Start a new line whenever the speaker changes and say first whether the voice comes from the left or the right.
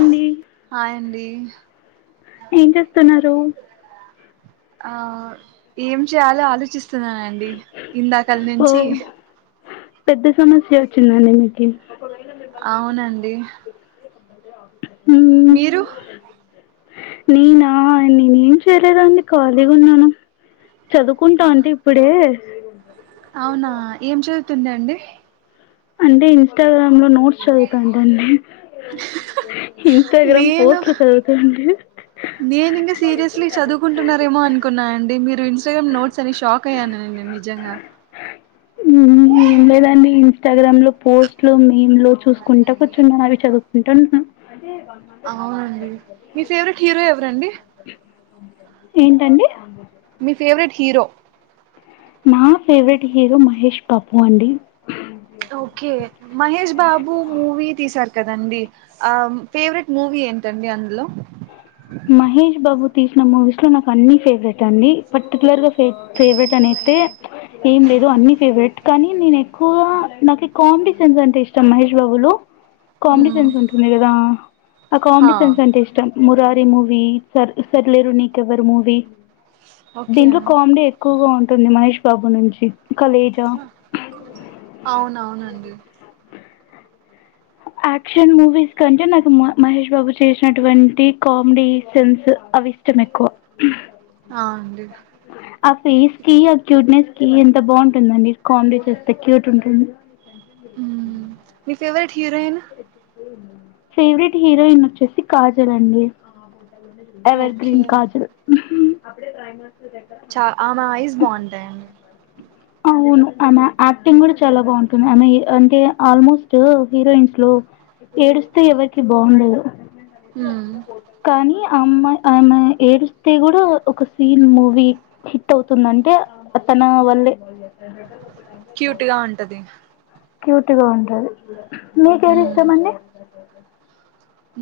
left: అ
right: hi అండి
left: ఏం చేస్తున్నారు
right: ఆ ఏం చేయాలో ఆలోచిస్తున్నానండి ఇందాకలి
left: ఓ
right: నుంచి
left: పెద్ద సమస్య వచ్చిందండి మీకు
right: అవునండి
left: ఉ
right: మీరు
left: నేనా నేనేం చేరదా అంన్ని ఖాళీగా ఉన్నాను చదువుకుంటాం అంటే ఇప్పుడే
right: అవునా ఏం చవుతుంది అండి
left: అంటే ఇన్స్టా్రా నువ్వు నోట్స్ చదువుతంటివంటనే ఇన్స్టాగ్రామ్
right: నేను
left: పోస్ట్లు చదువుతాంటివి
right: నేను ఇంకా సీరియస్లీ చదువుకుంటున్నారేమో అనుకున్నా అండి మీరు ఇన్స్టాగ్రామ్ నోట్స్ అని షాక్ అయ్యాను నేను నిజంగా
left: నేను ఉండేదాన్ని ఇన్స్టాగ్రామ్ లో పోస్ట్లు మే లో చూసుకుంటా కూర్చుంన్నాను అవి చదువుకుంటున్నా
right: అవునండి మీ ఫేవరెట్ హీరో ఎవరండి
left: ఏంటండి
right: మీ ఫేవరెట్ హీరో
left: నా ఫేవరెట్ హీరో మహేష్ పాపూ అండి
right: ఓకే మహష్ బాబూ మూవీ తీ సార్ కదండి ఆ ఫేవరెట్ మూవీ ఏంటండి అందులో
left: మహష్ బాబు తీసిన మూవీస్ లో నాకు అన్ని ఫేవరెట్ అండి పర్టికులర్ గా ఫ ఫేవరెట్ అనియితే ఏం లేదు అన్నిీ ఫేవరెట్ కానీ నేను ఎక్కువ నాకు కామెడ సెన్స్ అంటే ఇష్టం మహేష్ బాబు లో కామెడీ
right: మ్మ్
left: సెన్స్ ఉంటుంది కదా ఆ కామెడీ
right: హా
left: సెన్స్ అంటే ఇష్టం మ మూవి సర్ సర్లేెరు న కవర్ మూవి దీంట్లో
right: ఓకే
left: కామెడీ ఎక్కువగా ఉం తను మహష్ బాబు నుంచి కలేజా
right: అవునవునండి
left: యాక్షన్ మూవీస్ కంటే నాకు మ మహేష్ బాబు చేసినటువంటి కామెడీ సిన్స్ అవి ఇష్టం ఎక్కువ
right: ఆ అండి
left: ఆ ఫేస్కి అక్యూట్నేస్ కి ఎంత బాగుంటుందండి కామెడీ చేస్తే క్యూట్ ఉంటుంది.
right: ఉహ్ ఫేవరెట్ హీరోయిన్
left: ఫేవరెట్ హీరోయిన్ వచ్చేసి కాజల్ అండి
right: ఓకే
left: ఎవర్గ్రీన్ కాజల్ ఉహ్
right: చ ఆమా ఐస్ బాగుంటాయండి
left: అవును ఆమె యాక్టింగ్ కూడా చాలా బాగుంటుంది ఆమె అంటే ఆల్మోస్ట్ హీరోయిన్స్ లో ఏడుస్తే ఎవరికి బాగుండదు
right: మ్మ్
left: కనియ ఆ అమ్మాయ్ ఆమె ఏడిస్తే కూడా ఒక సీన్ మూవీ హిట్ అవుతుందంటే తన వల్లే
right: క్యూట్ గా ఉంటది
left: క్యూట్ గా ఉంటది మీకు ఎవర్
right: మ్మ్
left: ఇష్టం అండి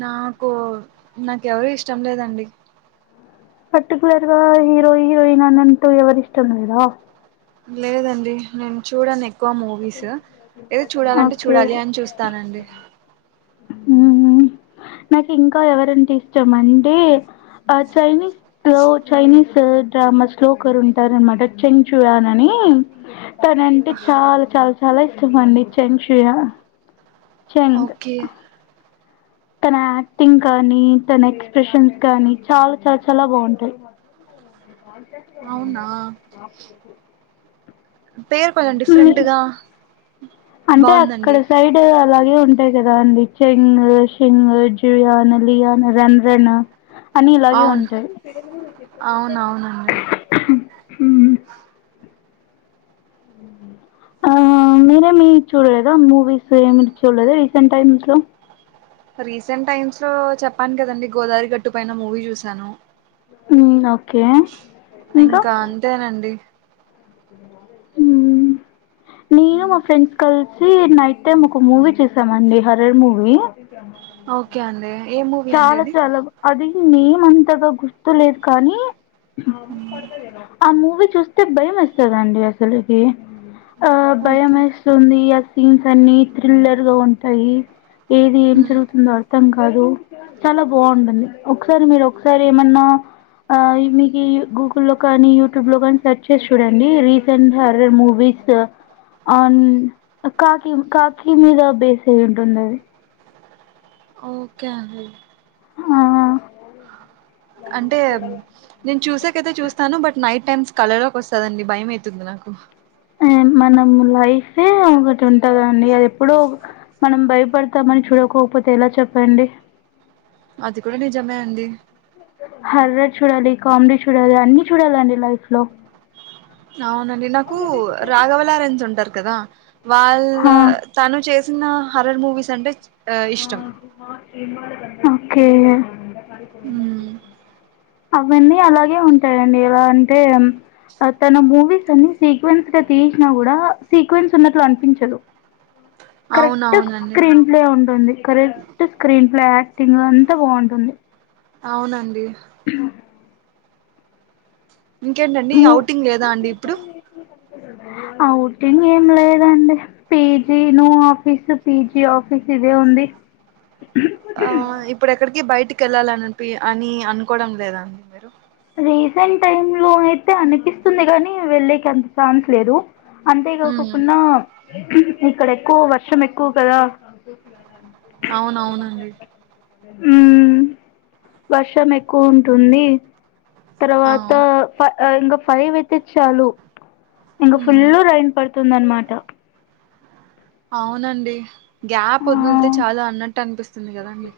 right: నాకు నాకేవరు ఇష్టం లేదండి
left: పర్టికులర్గ హీరో హీరోయిన్ అని అంటూ ఎవరు ఇష్టం ఉండదా?
right: లేదండి నేను చూడను ఎ క్కువ మూవీస్ ఏదో చూడాలంటే
left: ఓకే
right: చూడాలి అని చూస్తానండీ
left: హ్మ్ నాకు ఇంకా ఎవరంట ఇష్టం అంటే ఆ చైనీస్ లో చైనీస్ డ్రామాస్ ఒకర్ ఉంటారు అనమాట చెంచూయాన్ అని, తనంటే చాలా చాలా చాలా ఇష్టం అండి చెంచూయా చెంన్
right: ఓకే
left: తన యాక్టింగ్ కానీ తన ఎక్స్ప్రెషన్స్ కానీ చాలా చల చాలా బాగుంటాయి
right: అవునా పేరు కొంచెం
left: నీ
right: డిఫరెంట్గా
left: అంటే అక్కడ
right: బాగుందండి
left: సైడ్ అలాగే ఉన్ ఇదె కదా అండి చెంగు సింగు జుయాన లియాన రధ్రన్
right: అవున్ అవును అవునవునండి
left: ఉహ్ ఆ మీరేమి చూడలేద మూవీస్ ఏమి చూలేదా రీసెంట్ టైమ్స్ లో
right: రీసెంట్ టైమ్స్ లో చెప్పాను కదండి గోదారి గట్టు పైన మూవీ చూశాను
left: ఉమ్ ఓకే
right: ఇంకా అంతేనండి
left: ఉహ్ నేను మా ఫ్రెండ్స్ కలిసి నైటైమ్ ఒక మూవీ చూసాం అండి హర్రర్ మూవీ.
right: ఓకే అండి ఏ మూవీ అండి
left: చాలా
right: అది
left: చాలా అది నేమ్ అంతగా గుర్తు లేదు కానీ, ఆ మూవీ చూస్తే భయం వేస్తదండి అసలుకి. ఆ
right: ఓకే
left: భయంమేస్తుంది అస్ సీన్స్ అన్ని థ్రిల్లర్ గా ఉంటాయి ఏది ఏం
right: హ్మ్.
left: జరుగుతుందో ఆ అర్థం కాదు చాలా బావుంటుంది ఒకసారి మీరు ఒకసారి ఏమన్నా ఆ మీకి గూగుల్లో కానీ యూట్యూబ్ లో కానీ సెర్చ్ చేసి చూడండి రీసెంట్ హరర్ మూవీస్ అండ్ కాకిీ కాకిీ మీద బేస్ అయి ఉంటుంది అది
right: ఓకే అండి
left: ఆ
right: అంటే నేను చూసాకైతే చూస్తాను బట్ నైట్ టైమ్స్ కల లోకి వస్తదండి భయం అయితంది నాకు
left: మనం లైఫే ఒకటుంటదండి అది ఎప్పుడో మనం భయపడతామని చూడకోపోతే ఎలా చెప్పండి
right: అది కూడా నిజమో అండి.
left: హర్రర్ చూడాలి కామెడీ చూడాలి అన్నీ చూడాలండి లైఫ్ లో
right: అవునండి నాకు రాఘవ లారెన్స్ ఉంటారు కదా వాళ్ళ తను చేస్ చిన్న హరర్ మూవీస్ అంటే ఆ ఇష్టం
left: ఓకే [inaudible]
right: హ్మ్.
left: అవన్నీ అలాగే ఉంటాయండి ఎలా అంటే తన మూవీస్ అన్ని సీక్వెన్స్ గా తీసినా కూడా సీక్వెన్స్ ఉన్నట్లు అనిపించదు. కరెక్ట్
right: అవునవునండి
left: స్క్రీన్ ప్లే ఉంటుంది కరెక్ట్ స్క్రీన్ అలా యాక్టింగ్ అంతా బావుంటుంది.
right: అవునండి ఇంకేంటండి అవుటింగ్ లేదా అండి ఇప్పుడు
left: అవుటింగ్ ఏం లేదండి పీజీ నూ ఆఫీసు పీజీ ఆఫీస్ ఇదే ఉంది.
right: ఆ ఇప్పుడుఎక్కడికి బయట్ ఇంటికి వెళ్ళాలనిపి అని అనుకోవడం లేదాండి మీరు
left: రీసెంట్ టైమ్ లో అయితే అనిపిస్తుంది గానీ వెళ్ళకి అంత ఛాన్స్ లేదు. అంతే
right: ఉమ్
left: కాకోకున్న ఇక్కడ ఎక్కువ వర్షం ఎక్కువ కదా.
right: అవునవునండి.
left: హ్మ్ వర్షం ఎక్కువ ఉంటుంది.
right: ఆ
left: తర్వాత ఫ ఇంగ ఫైవ్ ఐతే చాలు ఇంగ ఫుల్
right: ఉమ్
left: రైన్ పడుతుంది అన్ మా దా
right: అవునండి. గ్యాప్ వదులితే
left: ఆ
right: చాలు అన్నట్టు అనిపిస్తుంది కదండి.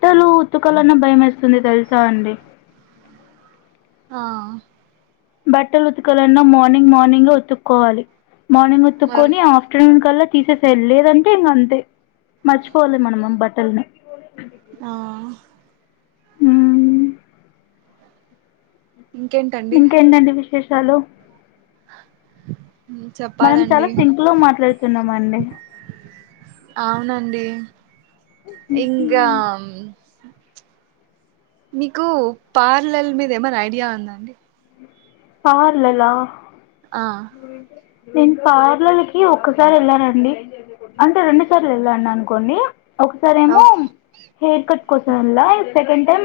left: బట్టలు ఉతకాలన్నా భయం వేస్తుంది తెలుసా అండి.
right: ఆ
left: బట్టలు ఉతకాలన్నా మార్నింగ్ మార్నింగ్ లో ఉతుక్కోవాలి. మార్నింగ్
right: మరి
left: ఉతుక్కొని ఆఫ్టర్నూన్ కల్లా తీసేసేయ్ లేదంటే ఇంకా అంతే మర్చిపోవాలి మనం మన బట్టలని
right: ఆ
left: ఉమ్
right: ఇంకేంటండి
left: ఇంకేంటండి విశేషాలు
right: ఉమ్,
left: మనం చాలా
right: చెప్పాలండి
left: సింకులో మాట్లాడుతున్నామండి
right: అవునండి ఇంగామ్ మీకు పార్లల్ మీద ఏమైనా ఐడియా ఉందా అండి
left: పార్లలా
right: ఆ
left: [unintelligible] నేను పార్లల్ కి ఒక్కసారి వెళ్లానండి అంటే రెండు సార్లు వెళ్ళాను అనుకోండి ఒకసారేమో
right: ఓకే
left: హెయిర్ కట్ కోసం వెళ్లా సెకండ్ ం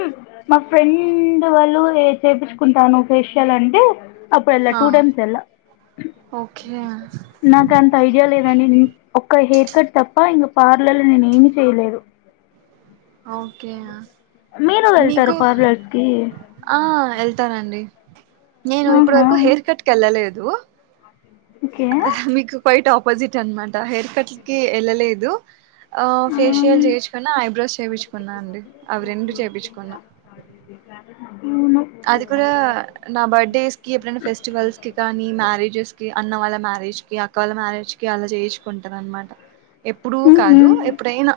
left: మా ఫ్రెండ్ వాళ్ళు వే చేపించుకుంటాను ఫేషియల్ అని ఏ అప్పుడు వెళ్ళ
right: ఆ
left: టూ టైమ్స్ వెళ్ళ
right: ఓకే
left: నాకు అంత ఐడియా లేదనీ ఒక్క హెయి అక్కడ తప్ప ఇంక పార్లల్లో నేను ఏమి చేయలేదు
right: ఓకే
left: మీరు వెళ్తారా
right: మీకు
left: పార్లర్స్ కి
right: ఆ వెళ్తానండి నేను ఇప్పటి
left: ఆహా
right: వరకు హెయిర్ కట్ కి వెళ్ళలేదు ందు
left: ఓకే
right: ఆహా మీకు క్వైట్ ఆపోజిట్ అన్మా హెయిర్ కట్ కి వెళ్ళలేదు ఆ
left: ఆమ్,
right: ఫేషియల్ చేపించుకున్నా ఐబ్రోస్ చేపించుకున్నా అండి అవి రెండు చేపించుకున్నా
left: అవును
right: అది కూడా నా బర్త్డేస్ కి ఎప్పుడైనా ఫెస్టివల్స్ కి కానీ మ్యారేజెస్ కి అన్న వాళ్ళ మ్యారేజ్ కి అక్క వాళ్ళ మ్యారేజ్ కి అలా చేయించుకుంటాను అనమాట ఎప్పుడూ
left: ఉహు
right: కాదు ఎప్పుడైనా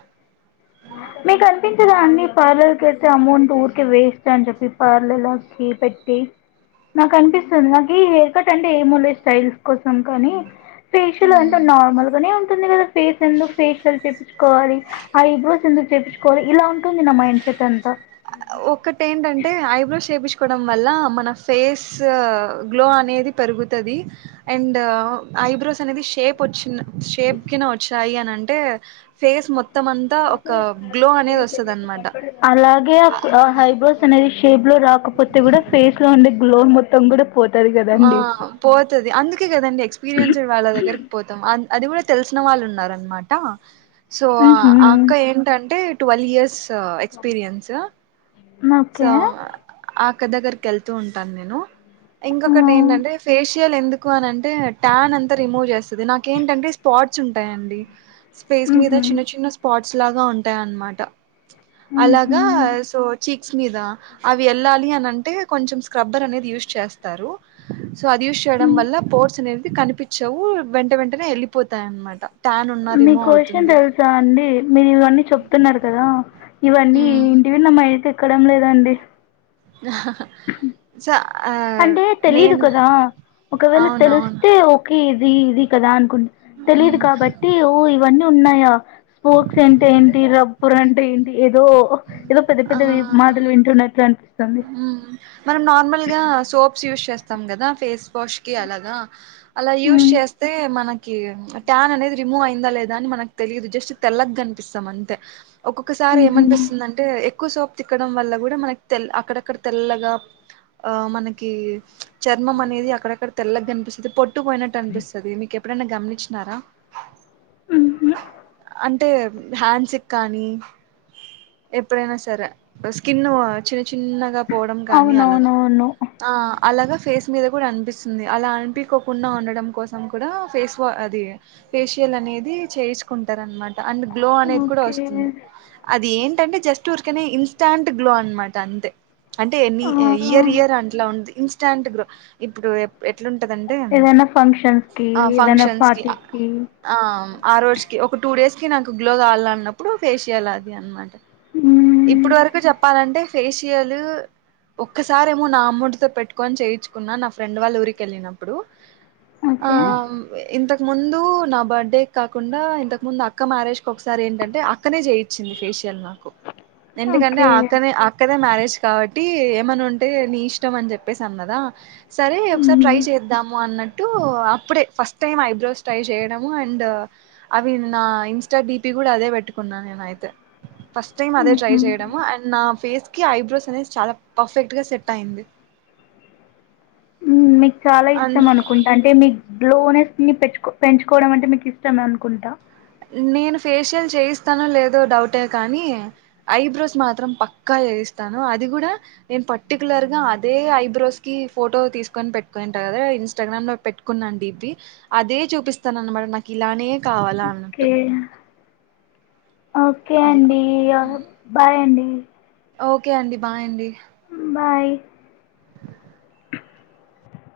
left: మీకు అనిపించదా అండి పార్లర్ కి అయితే అమౌంట్ ఊరికే వేస్ట్ అని చెప్పి పార్లర్ లోకి పెట్టి నాకు అనిపిస్తుంది నాకు ఈ హెయిర్ కట్ అంటే ఏమో లే స్టైల్స్ కోసం కానీ ఫేషియల్ అంటే
right: హ్మ్.
left: నార్మల్గానే ఉంటుంది కదా ఫేస్ ఎందుకు ఫేషియల్ చేపిచ్చుకోవాలి ఆ ఇవ్వా సిందుకి తెచ్చుకోవాలి ఇలా ఉంటుంది నా మైండ్ సెట్ ఎంత
right: ఒకటేంటంటే ఐబ్రోస్ చేపిస్ కోవడం వల్ల మన ఫేస్ గ్లో అనేది పెరుగుతది. అండ్ ఐబ్రోస్ అనేది షేప్ వచ్చిన షేప్కి గన వచ్చాయి అని అంటే ఫేస్ మొ అనమాట
left: అలాగే ఎ అపడ హైబ్రోస్ అనేది షేప్ లో రా కాకపోతే కూడా ఫేస్ లో ఉండే గ్లో మొత్తం కూడా పోతది
right: ఆ
left: కదండి
right: పోతది అందుకే కదండి ఎక్స్పీరియన్స్డ్ వాళ్ళ దగ్గరికి పోతాం. అం అది కూడా తెల్సిన వాళ్ళు ఉన్నారనమాట సో ఆ
left: ఉహు
right: అక్క ఏంటంటే twelve years experience
left: okay
right: so ఆ అక్ క్క దగ్గరికి వెళ్తూ ఉంటాను నేను
left: ఆ
right: ఇంకొకటి ఏంటంటే ఫేషియల్ ఎందుకు ఎక్కువ అని అంటే టాన్ అంతా రిమూవ్ చేస్సది. నాకేంటంటే స్పాట్స్ ఉంటాయండి. స్పేస్ మీద
left: ఉహు
right: చిన్న చిన్న స్పాట్ ట్స్ లాగా ఉంటాయన్నమాట అలాగా
left: ఉహు
right: సో క్స్ మీద అవి వెళ్ళాలి అని అంటే కొంచెం స్క్రబ్బర్ అనేది యూజ్ చేస్తారు. సో అది యూస్ చేయడం వల్ల పోట్స్ అనేవి కనిపించవు. వెంట వెంటనే వెళ్ళిపోతాయ్ అనమాట
left: మీకొషియం తెల్సా అండి. మీరన్నీ చెప్తున్నారు. కదా ఇవన్నీ
right: ఉమ్
left: ఇంటి నమ్మ అయితే ఎక్కడం లేదండి.
right: ఆ సో
left: అంటే తెలీదు
right: నేను
left: కదా ఒకవేళ
right: అవునవును
left: తెలిస్తే ఓకే ది ఇది కదా అన్ కున్ తెలిదు
right: మ్మ్
left: కాబట్టి ఓ ఇవన్నీ ఉన్నాయా స్పోక్స్ అంటే ఏంటి రబ్బర్ అంటే ఏంటి ఏదో ఏదో పెద్ద
right: ఆ
left: పెద్దవి మాటలు వింటున్నట్టే అనిపిస్తుంది.
right: మ్మ్ మనం నార్మల్గా సోప్స్ యూస్ స్ చేస్తాం కదా ఫేస్ వాష్ కి అలాగా అలా యూస్
left: ఉమ్
right: చేస్తే మనకి ట్యాన్ అనేది రిమూవ్ అయిందా లేదా అని మనకు తెలిదు జస్ట్ తెల్లగ కనిపిస్తాం అంతే ఒక్కొక్కసారి
left: ఉహు
right: ఏమనిపిస్తుంది అంటే ఎక్కువ్ సోపు తిక్కడం వల్ల కూడా మనకి తెల్ అక్కడక్కడ తెల్లగా ఆ మనకి చర్మం అనేది అక్కడక్కడ తెల్లగ కనిపిస్సది పొట్టు పోయినట్టు అనిపిస్సది మీకెప్ ఎప్పుడన్నా గమనించినారా
left: ఉహు
right: అంటే హ్యాండ్స్ కానీ ఎప్పుడైనా సరే స్కిన్ చిన్న చిన్నగా పోవడం కానీ అలాగా
left: అవునవునవును
right: ఆ అలాగా ఫేస్ మీద కూడా అనిపిస్తుంది అలా అనిపికోకుండా ఉండడం కోసం కూడా ఫేస్ వా అది ఫేషియల్ అనేది చేయించుకుంటారు అనమా అండ్ గ్లో అనేది కూడా
left: ఓకే
right: వస్తుంది అది ఏం టే జస్ట్ స్ట్ ఊర్కనే ఇన్స్టాంట్ గ్లో అన్నమాట అంతే. అంటే ఎన్ని
left: ఆ
right: ఇయర్ ఇయర్ అంట్లా ఉందిఇ ఇన్స్ట్ంట్ గ్లో ఇప్పుడు ఎప్ ఎట్లుంటదంటే
left: ఏదైనా ఫంక్షన్స్ కి
right: ఆ
left: ఏదైనా
right: ఫంక్షన్స్ కి
left: పార్టీస్
right: ఆ ఆ రోజు కి ఒక టూ డేస్ కి కి నాకు గ్లో కావాలన్నప్పుడు ఫేషియల్ అది అన్నమాట
left: హ్మ్
right: ఇప్పుడు వరకు చెప్పాలంటే ఫేషియలు ఒక్కసారి ఏమో నా అమౌంట్ తో పెట్టుకొని చేయించుకున్నా నా ఫ్రెండ్ వాళ్ళ ఊరికి వెళ్ళినప్పుడు ఆ
left: ఓకే.
right: ఇంత ముందు నా బర్త్డే కాకుండా ఇంతకు ముందు అక్క మ్యారేజ్ కి ఒకసారి ఏంటంటే అక్కనే చేయిచ్చింది ఫేషియల్ నాకు ఎందుకంటే
left: ఓకే.
right: ఆ ఆక్కనే అక్క దే మ్యారేజ్ కాబట్టి ఏమన్నా ఉంటే నీ ఇష్టం అని చెప్పేసి అన్నదా సరే ఒకసారి ట్రై
left: హ్మ్.
right: చేద్దాము అన్నట్టు అప్పుడే ఫస్ట్ టైం ఐబ్రోస్ ట్రై చేయడము అండ్ అవి నా ఇన్స్టా డిపి కూడా అదే పెట్టుకున్నా నేనయితే ఫస్ట్ టైం అదే ట్రై
left: హుహు.
right: చేయడం అండ్ నా ఫేస్ కి ఐబ్రోస్ అనేది చాలా పర్ఫెక్ట్ గా సెట్ అయింది.
left: హ్మ్.
right: అందుక్
left: గ్లోనెస్ ని పెంచుకో పెంచుకోవడం అంటే మీకు ఇష్టం అనుకుంటా.
right: నేను ఫేషియల్ చేయిస్తానో లేదో డౌటే కానీ ఐబ్రోస్ మాత్రం పక్కా చేయిస్తాను. అది కూడా నేను పర్టికులర్గా అదే ఐబ్రోస్ కి ఫోటో తీసుకొని పెట్టుకునింట కదా ఇన్స్టాగ్రామ్ లో పెట్టుకున్నాను డిపీ అదే చూపిస్తాను అన్నమాట నాకు ఇలానే కావాలా అన్నా ట్
left: ఓకే. ఓకే అండి ఆ బాయ్ అండి. హ్మ్
right: ఓకే అండి బాయండి
left: బాయ్